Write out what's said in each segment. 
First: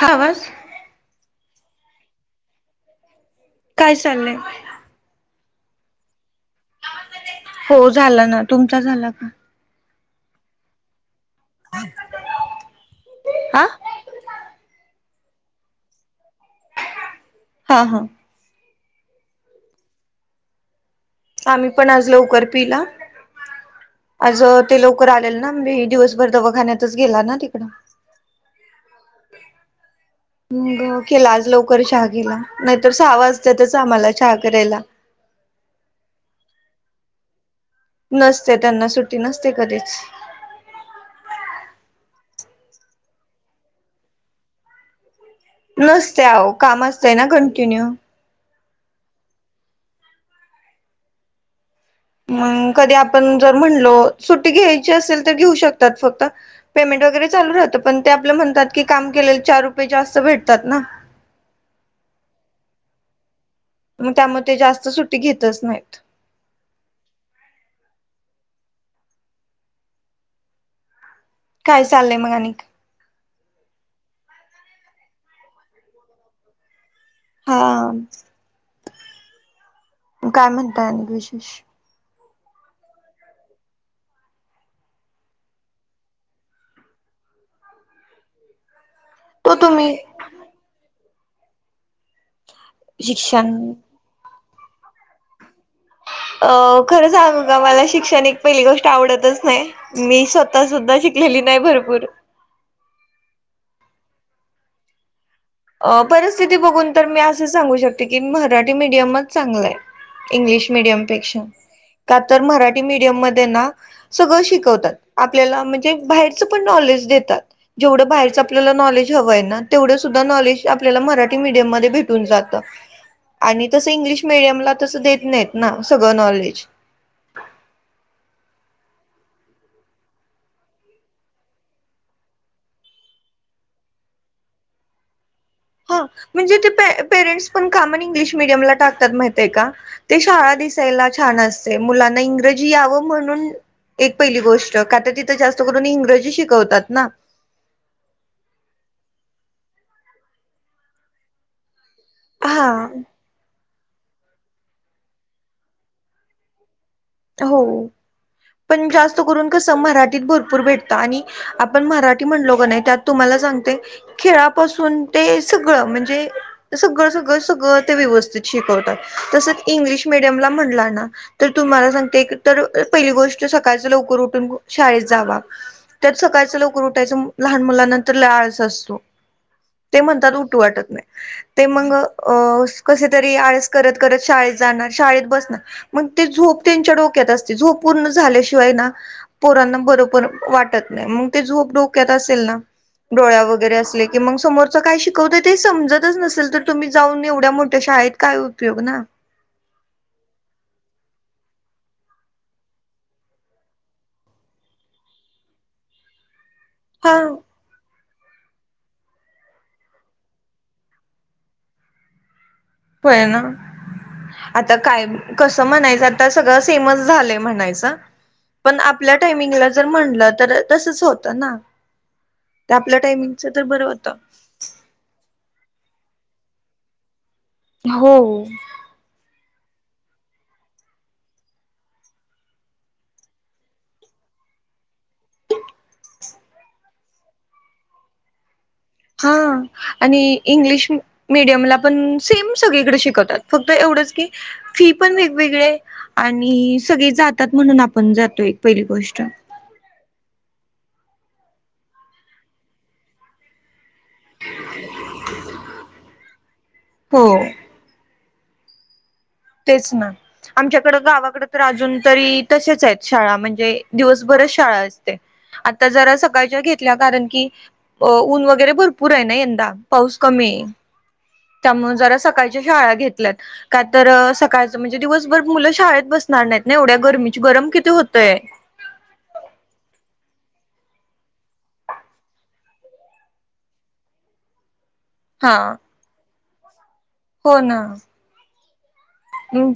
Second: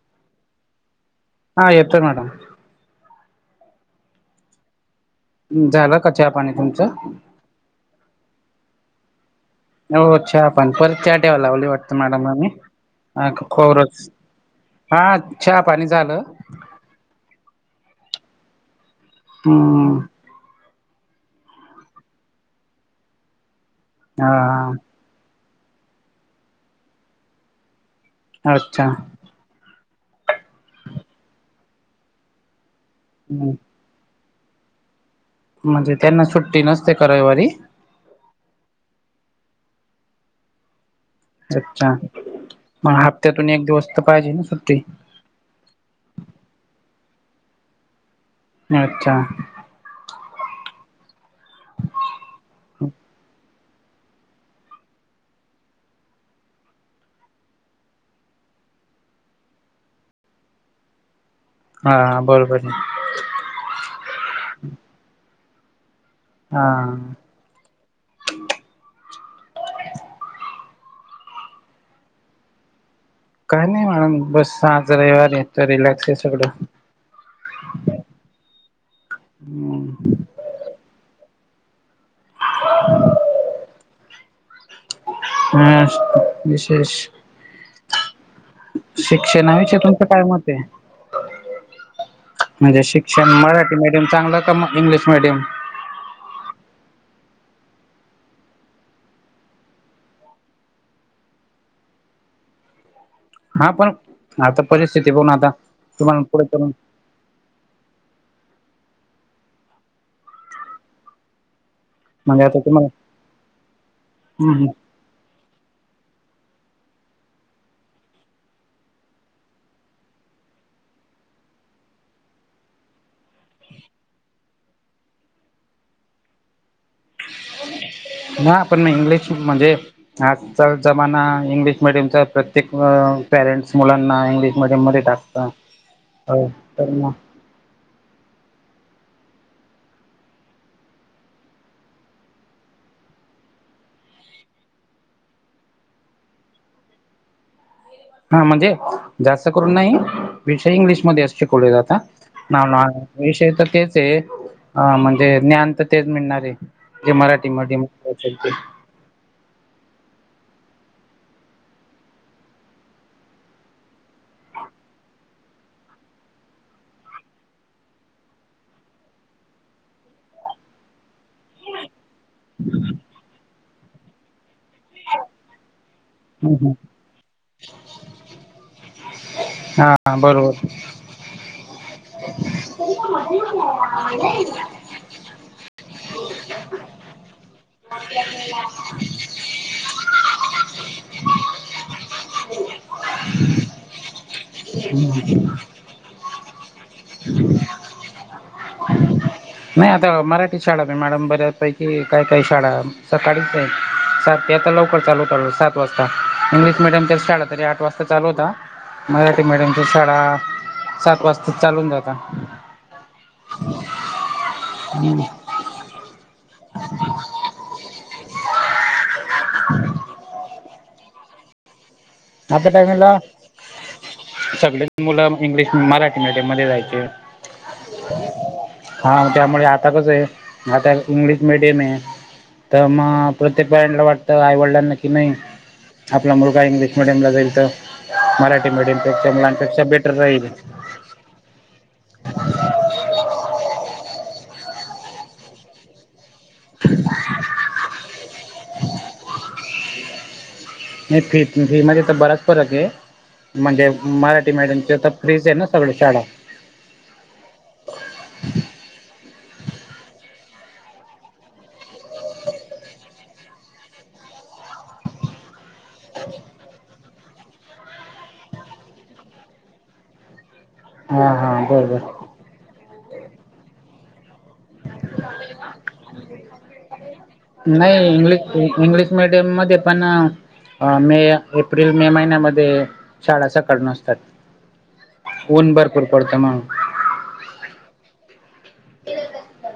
हा आवाज हा येतोय मॅडम काय चाललंय झाला का चा पाणी तुमचं हो झाला ना तुमचा झाला का हो चा पण परत च्या ठेवा लावली वाटत मॅडमही हा खोज हा हा चा पाणी झालं हा हा हा आम्ही पण आज लवकर पिला आज हा ते लव कर आलेल ना मी दिवसभर दवाखान्यातच गेला ना तिकडं अच्छा मग केला आज लवकर चहा गेला नाहीतर सहा वाजततच आम्हाला चहा करायला म्हणजे त्यांना सुट्टी नसते का रविवारी नसते त्यांना सुट्टी नसते कधीच अच्छा मग हप्त्यातून एक दिवस तर पाहिजे ना सुट्टी नसते अहो काम असतंय ना कंटिन्यू अच्छा मग कधी आपण जर म्हणलो सुट्टी घ्यायची असेल तर घेऊ शकतात फक्त पेमेंट वगैरे चालू राहं पण ते आपलं म्हणतात की काम केलेलं चार रुपये जास्त भेटतात ना हाा बरोबर आहे मग त्यामुळं ते जास्त सुट्टी घेतच नाहीत हा काय चालय मग अ आणि काही नाही म्हणून बस आज रविवार रिलॅक्स आहे सगळं हा काय म्हणताय आणि विशेष [inaudible] हम् विशेष तो शिक्षणाविषयी तुम्ही तुमचं काय मत आहे म्हणजे शिक्षण मराठी मीडियम चांगलं का म इंग्लिश मिडियम अ खरं सांगू का मला शिक्षण एक पहिली गोष्ट आवडतच नाही मी स्वतः सुद्धा शिकलेली नाही भरपूर हा पण आता परिस्थिती पण आता अ तुम्हाला पुढे परिस्थिती करून बघून तर मी असं सांगू शकते की मराठी मीडियमच चांगलं आहे इंग्लिश मिडियमपेक्षा का तर म्हणजे आता मराठी मीडियम मध्ये ना सगळं तुम्हाला शिकवतात आपल्याला म्हणजे बाहेरचं पण नॉलेज देतात जेवढं बाहेरच आपल्याला नॉलेज हवंय ना तेवढं सुद्धा नॉलेज आपल्याला मराठी मीडियम मध्ये भेटून जात आणि तसं इंग्लिश मिीडियमला तसं देत नाहीत ना सगळं नॉलेज नाही पण इंग्लिश म्हणजे आजकाल जमाना इंग्लिश मिीडियमचा प्रत्येक पॅरेंट्स मुलांना इंग्लिश मध्ये मध्ये टाकता हा हो म्हणजे ते तर मग पेरेंट्स पण का म्हणून इंग्लिश मिडियम ला टाकतात माहित आहे का ते शाळा दिसायला छान असते मुलांना इंग्रजी यावं म्हणून एक पहिली गोष्ट का तर तिथं जास्त करून इंग्रजी शिकवतात ना हा म्हणजे जास्त करून नाही विषय इंग्लिशमध्येध्ये अस शिकलेले जातात ना हा ना विषय तर तेच आहे अ म्हणजे ज्ञान तर तेच मिळणार आहे ते मराठी म मह ून कस मराठीत भरपूर भेटत आणि आपण मराठी म्हणलो का नाही त्यात तुम्हाला सांगते खेळापासून ते सगळं म्हणजे सगळं सगळं सगळं ते व्यवस्थित शिकवतात तसंच इंग्लिश मिीडियमला म्हटला ना तर तुम्हाला सांगते तर पहिली गोष्ट सकाळच लवकर उठून शाळेत जावा त्यात सकाळच लवकर उठायचं लहान मुलांनंतर लाळाचा असतो ते हा म्हणतात उठू बरोबर वाटत नाही ते मग अ कसे तरी आळस करत करत शाळेत जाणार शाळेत बसणार मग ते झोप त्यांच्या डोक्यात असते झोप पूर्ण झाल्याशिवाय ना पोरांना बरोबर वाटत नाही मग ते झोप डोक्यात असेल ना डोळ्या वगैरे असले की मग समोरं काय शिकवते ते समजतच नसेल तर तुम्ही जाऊन एवढ्या मोठ्या शाळेत काय उपयोग ना नाही आता मराठी शाळा मी मॅडम बऱ्या पैकी काय काय शाळा सकाळीच सात आता लवकर चालू सात वाजता मीडियमच्या हा शाळा तरी आठ वाजता चालू होता मराठी मडियमच्या शाळा सात वाजता चालून जाता होय ना आता काय कस म्हणायचं आता सगळं फेमस झालंय म्हणायचं पण आपल्या टायमिंगला जर म्हणलं तर तसच होतं ना आता ते आपल्या टाईमला टायमिंगच तर बरं होतं सगळे मुलं इंग्लिश मराठी मीडियम मध्ये जायचे हो हा त्यामुळे आता कस आहे आता इंग्लिश मीडियम आहे तर मग प्रत्येक पॅरंटला वाटत आई वडिलांना कि नाही आपला मुलगा देील मीडियमला जाईल तर मराठी मिडियम हा आणि इंग्लिश मीडियमला पण सेम सगळीकडे शिकवतात फक्त एवढंच की फी पण वेगवेगळे आणि सगळे जातात म्हणून आपण जातो एक पहिली गोष्ट नाही फी फी मध्ये तर बराच फरक आहे म्हणजे मराठी मडियमच्या तर फ्रीच आहे ना सगळ शडा होम तेच ना आमच्याकडं गावाकड तर अजून तरी तसेच आहेत शाळा म्हणजे दिवसभरच शाळा असते आता जरा सकाळच्या घेतल्या कारण की अ ऊन वगैरे भरपूर आहे ना यंदा पाऊस कमी आहे हा हा त्यामु जरा बरोबर सकाळच्या शाळा घेतल्यात का तर सकाळ म्हणजे दिवसभर मुलं शाळेत बसणार नाहीत ना एवढ्या गर्मी गरम किती नाही होतंय इंग्लिश इंग्लिश मिीडियम मध्ये पण अ मे एप्रिल मे महिन्यामध्ये शाळा सकाळ नसतात ऊन हां भरपूर पडतय म्हणून. हो ना.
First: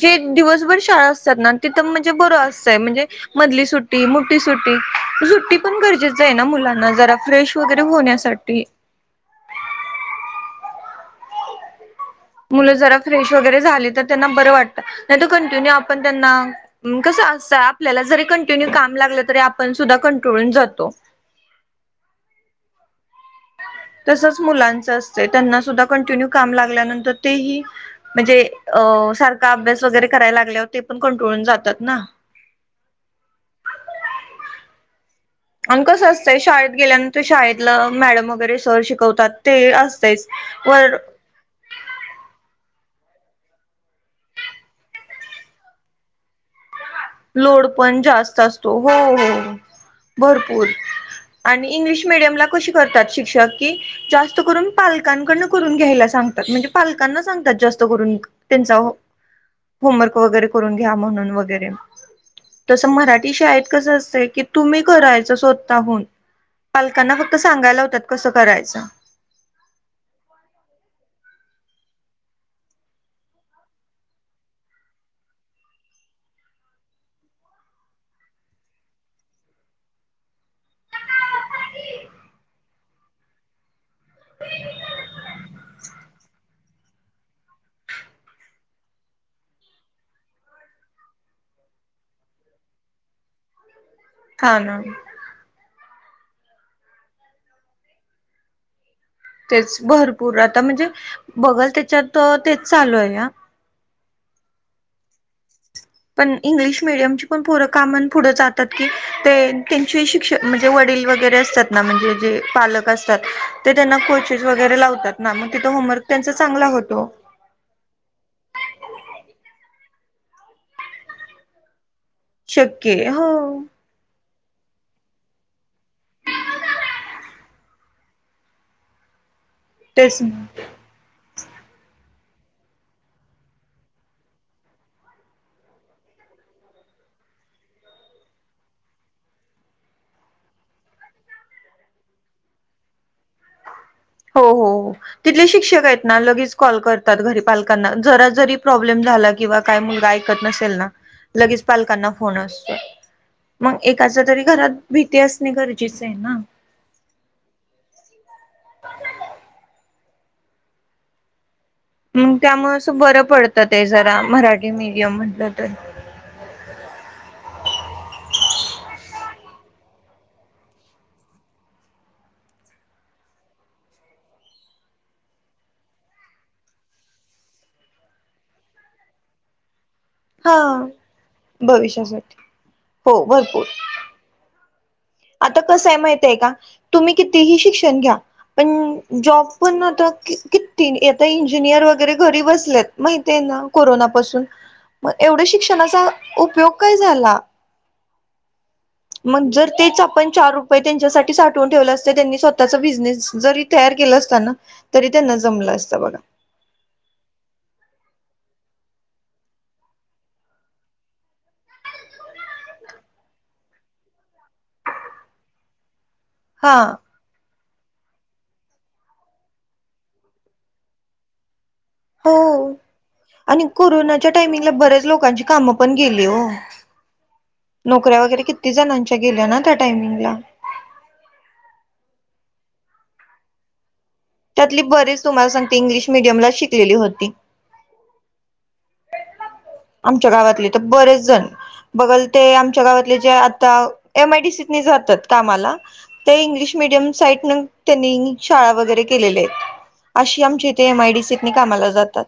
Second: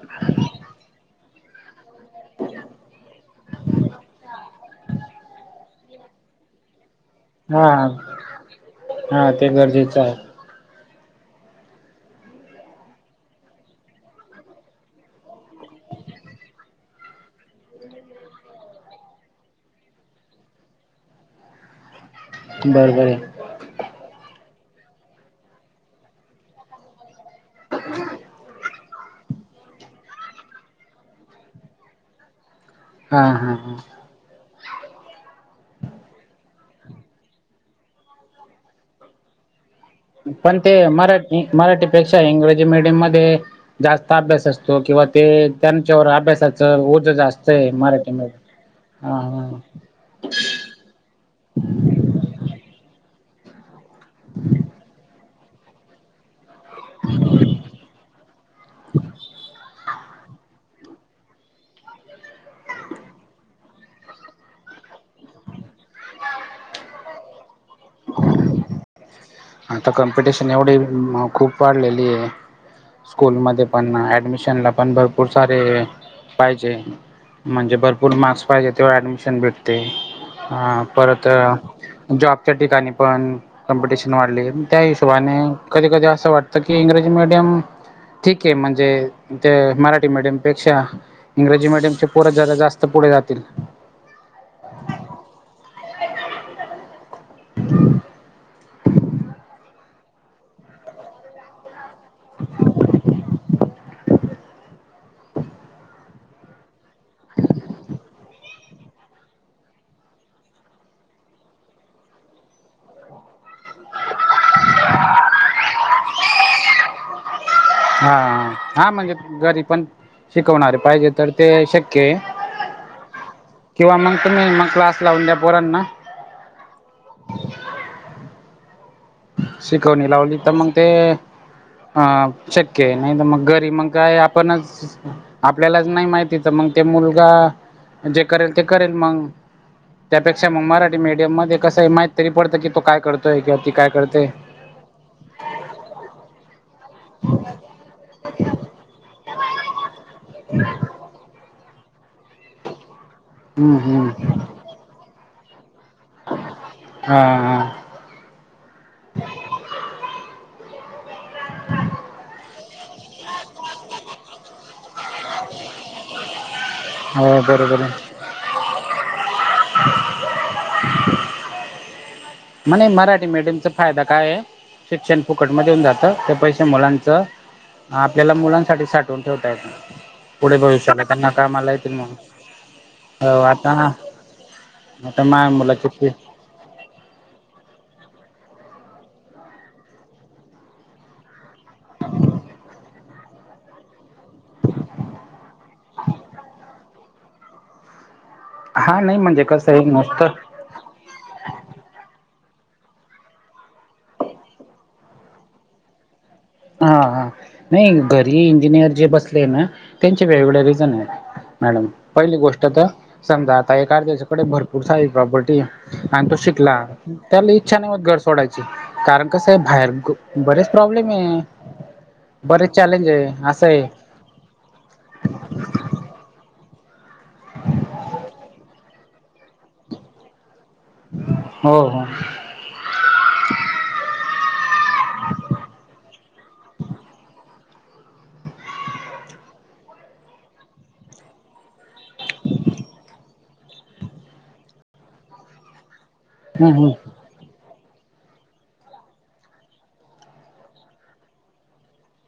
जे दिवसभर शाळा असतात ना तिथं म्हणजे बरं असतंय म्हणजे मधली सुट्टी मोठी सुट्टी सुट्टी पण गरजेच आहे ना मुलांना जरा फ्रेश हा वगैरे होण्यासाठी हा ते गरजेचं आहे मुलं जरा फ्रेश वगैरे झाले तर त्यांना बरं वाटतं नाही तर कंटिन्यू आपण त्यांना कस असं आपल्याला जरी कंटिन्यू काम लागलं तरी आपण सुद्धा कंट्रोलून जातो बरबर य. तसच मुलांच असतय त्यांना सुद्धा कंटिन्यू काम लागल्यानंतर तेही म्हंजे अ सारखा अभ्यास वगैरे करायला लागल्यावर ते पण कंटोळून जातात ना. हा हा हा. आण कसं असतंय शाळेत गेल्यानंतर शाळेतल मॅडम वगैरे सर शिकवतात ते अस पण ते मराठी मराठी पेक्षा इंग्रजी मीडियम मध्ये जास्त अभ्यास असतो किंवा ते त्यांच्यावर अभ्यासाच तर उद्या जा लोड पण जास्त असतो हो हो हा भरपूर आणि इंग्लिश मिडयमला कशी करतात शिक्षक की जास्त करून पालकांकडन करून घ्यायला सांगतात म्हणजे पालकांना सांगतात जास्त करून त्यांचा हो होमवर्क वगैरे करून घ्या म्हणून वगैरे. तसं मराठी शाळेत कसं असतंय की तुम्ही करायचं स्वतःहून. पालकांना फक्त सांगायला होतात कसं करायचं. आता कॉम्पिटिशन एवढी म खूप वाढलेली आहे. स्कूलमध्ये पण ऍडमिशन ला पण भरपूर सारे अ पाहिजे. म्हणजे भरपूर मार्क्स पाहिजे तेव्हा ऍडमिशन भेटते हां. परत अ जॉबच्या ठिकाणी पण कॉम्पिटिशन वाढली त्या हिशोबानी कधी कधी असं वाटतं की इंग्रजी मीडियम ठीकय म्हंजे ते मराठी मीडियम पेक्षा इंग्रजी मीडियमचे पोरं जादा जास्त पुढे जातील. [unintelligible] ना तेच भरपूर आता म्हणजे बघल त्याच्यात तेच चालूय हां. पण इंग्लिश मिडियमची पण पोरं का म्हूण पुढे जातात की ते त्यांची अशी क्ष म्हणजे वडील वगैरे असतात ना म्हणजे जे पालक असतात ते त्यांना कोचेस वगैरे लावतात ना मग तिथं होमवर्क त्यांचा चांगला होतो. हा हा हा म्हणजे घरी पण शिकवणारे पाहिजे तर ते शक्य आहे. शक्यय हो. किंवा मग तुम्ही मग क्लास लावून द्या पोरांना शिकवणी तेच लावली त मगं ते अ शक्य आहे नाही त मगं घरी मगं काय आपणच आपल्यालाच नाही माहिती तर मगं ते मुलगा जे करेल ते करेल मगं. त्यापेक्षा मग मराठी मीडियम मध्ये कसंय माहीत तरी पडतं, कि तो काय करतोय किंवा ती काय करतय? हो हो हो. तिथले शिक्षक आहेत ना लगेच कॉल करतात घरी पालकांना जरा जरी प्रॉब्लेम झाला किंवा काही मुलगा ऐकत नसेल ना लगेच पालकांना फोन असतोय. मग हम्म एकाच हम्म तरी घरात भीती असणे गरजेच हाय ना. हा हा. [unintelligible] हम्म त्यामुळे असं बरं पडतं ते जरा मराठी मीडियम म्हटलं तर. हव बरोबर हाय. म्हणे मराठी मीडियमचा फायदा काय हाय? शिक्षण फुकट मध्ये येऊन जातं ते पैसे मुलांचं आपल्याला मुलांसाठी साठवून ठेवता येत. पुढे हा भविष्याला त्यांना कामाला येतील मंग भविष्यासाठी हो आता आता माझ्या मुलाची फी ते का तुम्ही कितीही शिक्षण घ्या पण जॉब पण आता किती आता इंजिनियर वगैरे घरी बसलेत माहिती ना कोरोनापासून मग एवढ्या शिक्षणाचा उपयोग काय झाला हा नाही म्हणजे मग जर कसं आहे तेच नुसतं आपण चार रुपये त्यांच्यासाठी साठवून ठेवलं असतं त्यांनी स्वतःचा बिझनेस जरी तयार केला असताना तरी त्यांना जमलं असतं बघा हा हा नाही घरी इंजिनियर जे बसले ना त्यांचे वेगवेगळे रिजन आहेत. मॅडम पहिली गोष्ट तर समजा आता एखाद्या त्यायाच्याकडे भरपूर सारी प्रॉपर्टी आणि तो शिकला हा त्याला इच्छा नाही मत घर सोडायची कारण कसं आहे बाहेर बरेच प्रॉब्लेम आहे. हो बरेच चॅलेंज आहे आणि असं आहे कोरोनाच्या टाइमिंगला बऱ्याच लोकांची काम पण गेली हो नोकऱ्या वगैरे किती जणांच्या गेल्या ना त्या टायमिंगला हो हो त्यातली बरीेच तुम्हाला सांगते इंग्लिश मिडियमला शिकलेली होती. आच्या गावातले तर बरेच जण बघल ते आमच्या गावातले जे आता एम आयडीसीत जातात कामाला. ते इंग्लिश मिडियम हम्म साईट त्यांनी शाळा वगैरे केलेल्या आहेत. अशी आमची इथे एम आयडीसीत कामाला जातात.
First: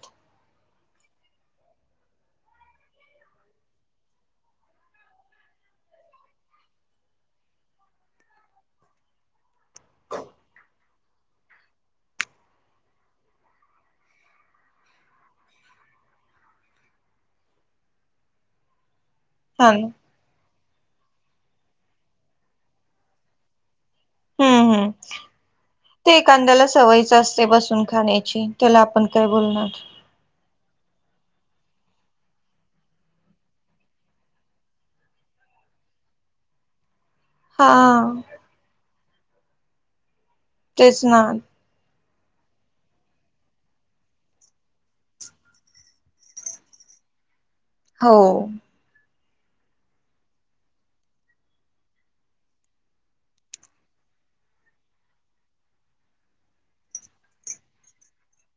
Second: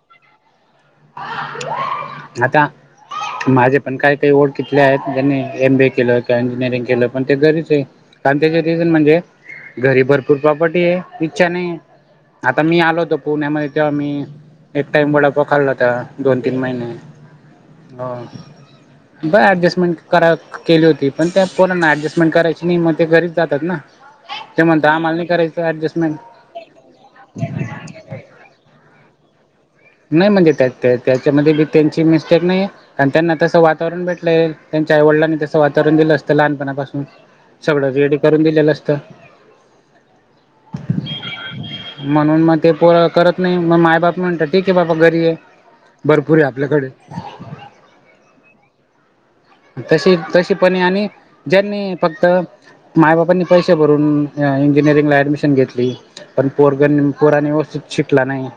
आता माझे पण काय काही ओळखितले आहेत त्यांनी एमबी केलं किंवा इंजिनिअरिंग केलं पण ते घरीच आहे. कारण त्याच्या दिसून म्हणजे घरी भरपूर प्रॉपर्टी आहे इच्छा नाही आहे. आता मी आलो होतो पुण्यामध्ये तेव्हा मी एक टाइम वडा पाव खाला आ दोन तीन महिने बर हा ऍडजस्मेंट करा केली होती पण त्या पोर ऍडजस्टमेंट करायची नाही मग ते घरीच जातात ना ते हम्म हम्म म्हणता आम्हाला नाही करायचं ऍडजस्टमेंट ते एखादया सवयीचं असतं बसून खाण्याची त्याला आपण काय बोलणार नाही म्हणजे त्यात त्याच्यामध्ये त्यांची मिस्टेक नाही आहे. कारण त्यांना तसं वातावरण भेटलंल त्यांच्या आईवडिलांनी तसं वातावरण दिलं असतं लहानपणापासून हा सगळं रेडी करून दिलेलं असतं तेच ना म्हणून मग ते पोर करत नाही मग माय बाप म्हणतात. ठीक आहे बाबा घरी आहे भरपूर आहे आपल्याकडे हो तशी तशी पणे आणि ज्यांनी फक्त माय बापांनी पैसे भरून इंजिनिअरिंगला ऍडमिशन घेतली. पण पोरगण पोरांना व्यवस्थित शिकला नाही.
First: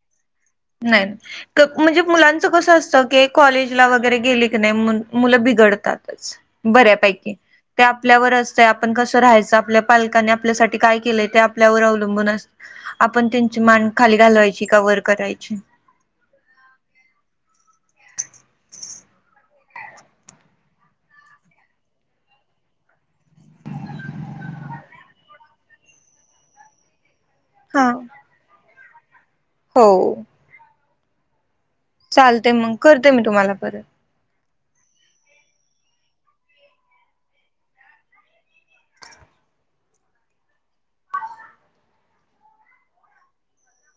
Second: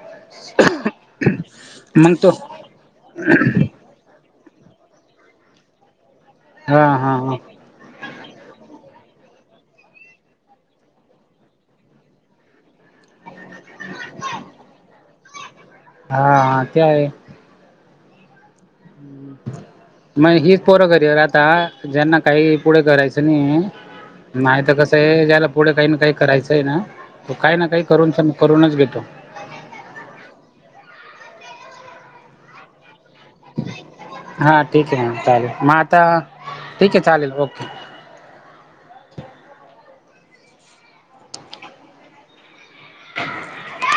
नाही म्हणजे मग तो मुलांचं कसं असतं की कॉलेजला वगैरे गेले की नाही म्हणून मुलं बिघडतातच हा हा बऱ्यापैकी हा ते आपल्यावर असतं आपण कसं राहायचं. आपल्या पालकांने आपल्यासाठी काय केलंय ते आपल्यावर अवलंबून असत आपण त्यांची मान खाली घालवायची का वर करायची. हा ते आहे. मग हिच पोरं घरी राहतात ज्यांना काही पुढे करायचं नाही. नाही तर कसं आहे ज्याला पुढे काही ना काही करायचं आहे ना तो काही ना काही हा. करून करूनच घेतो. हो. चालतंय मग करते मी तुम्हाला परत हा ठीक आहे ना चालेल मग आता ठीक आहे चालेल ओके. [inaudible] [unintelligible]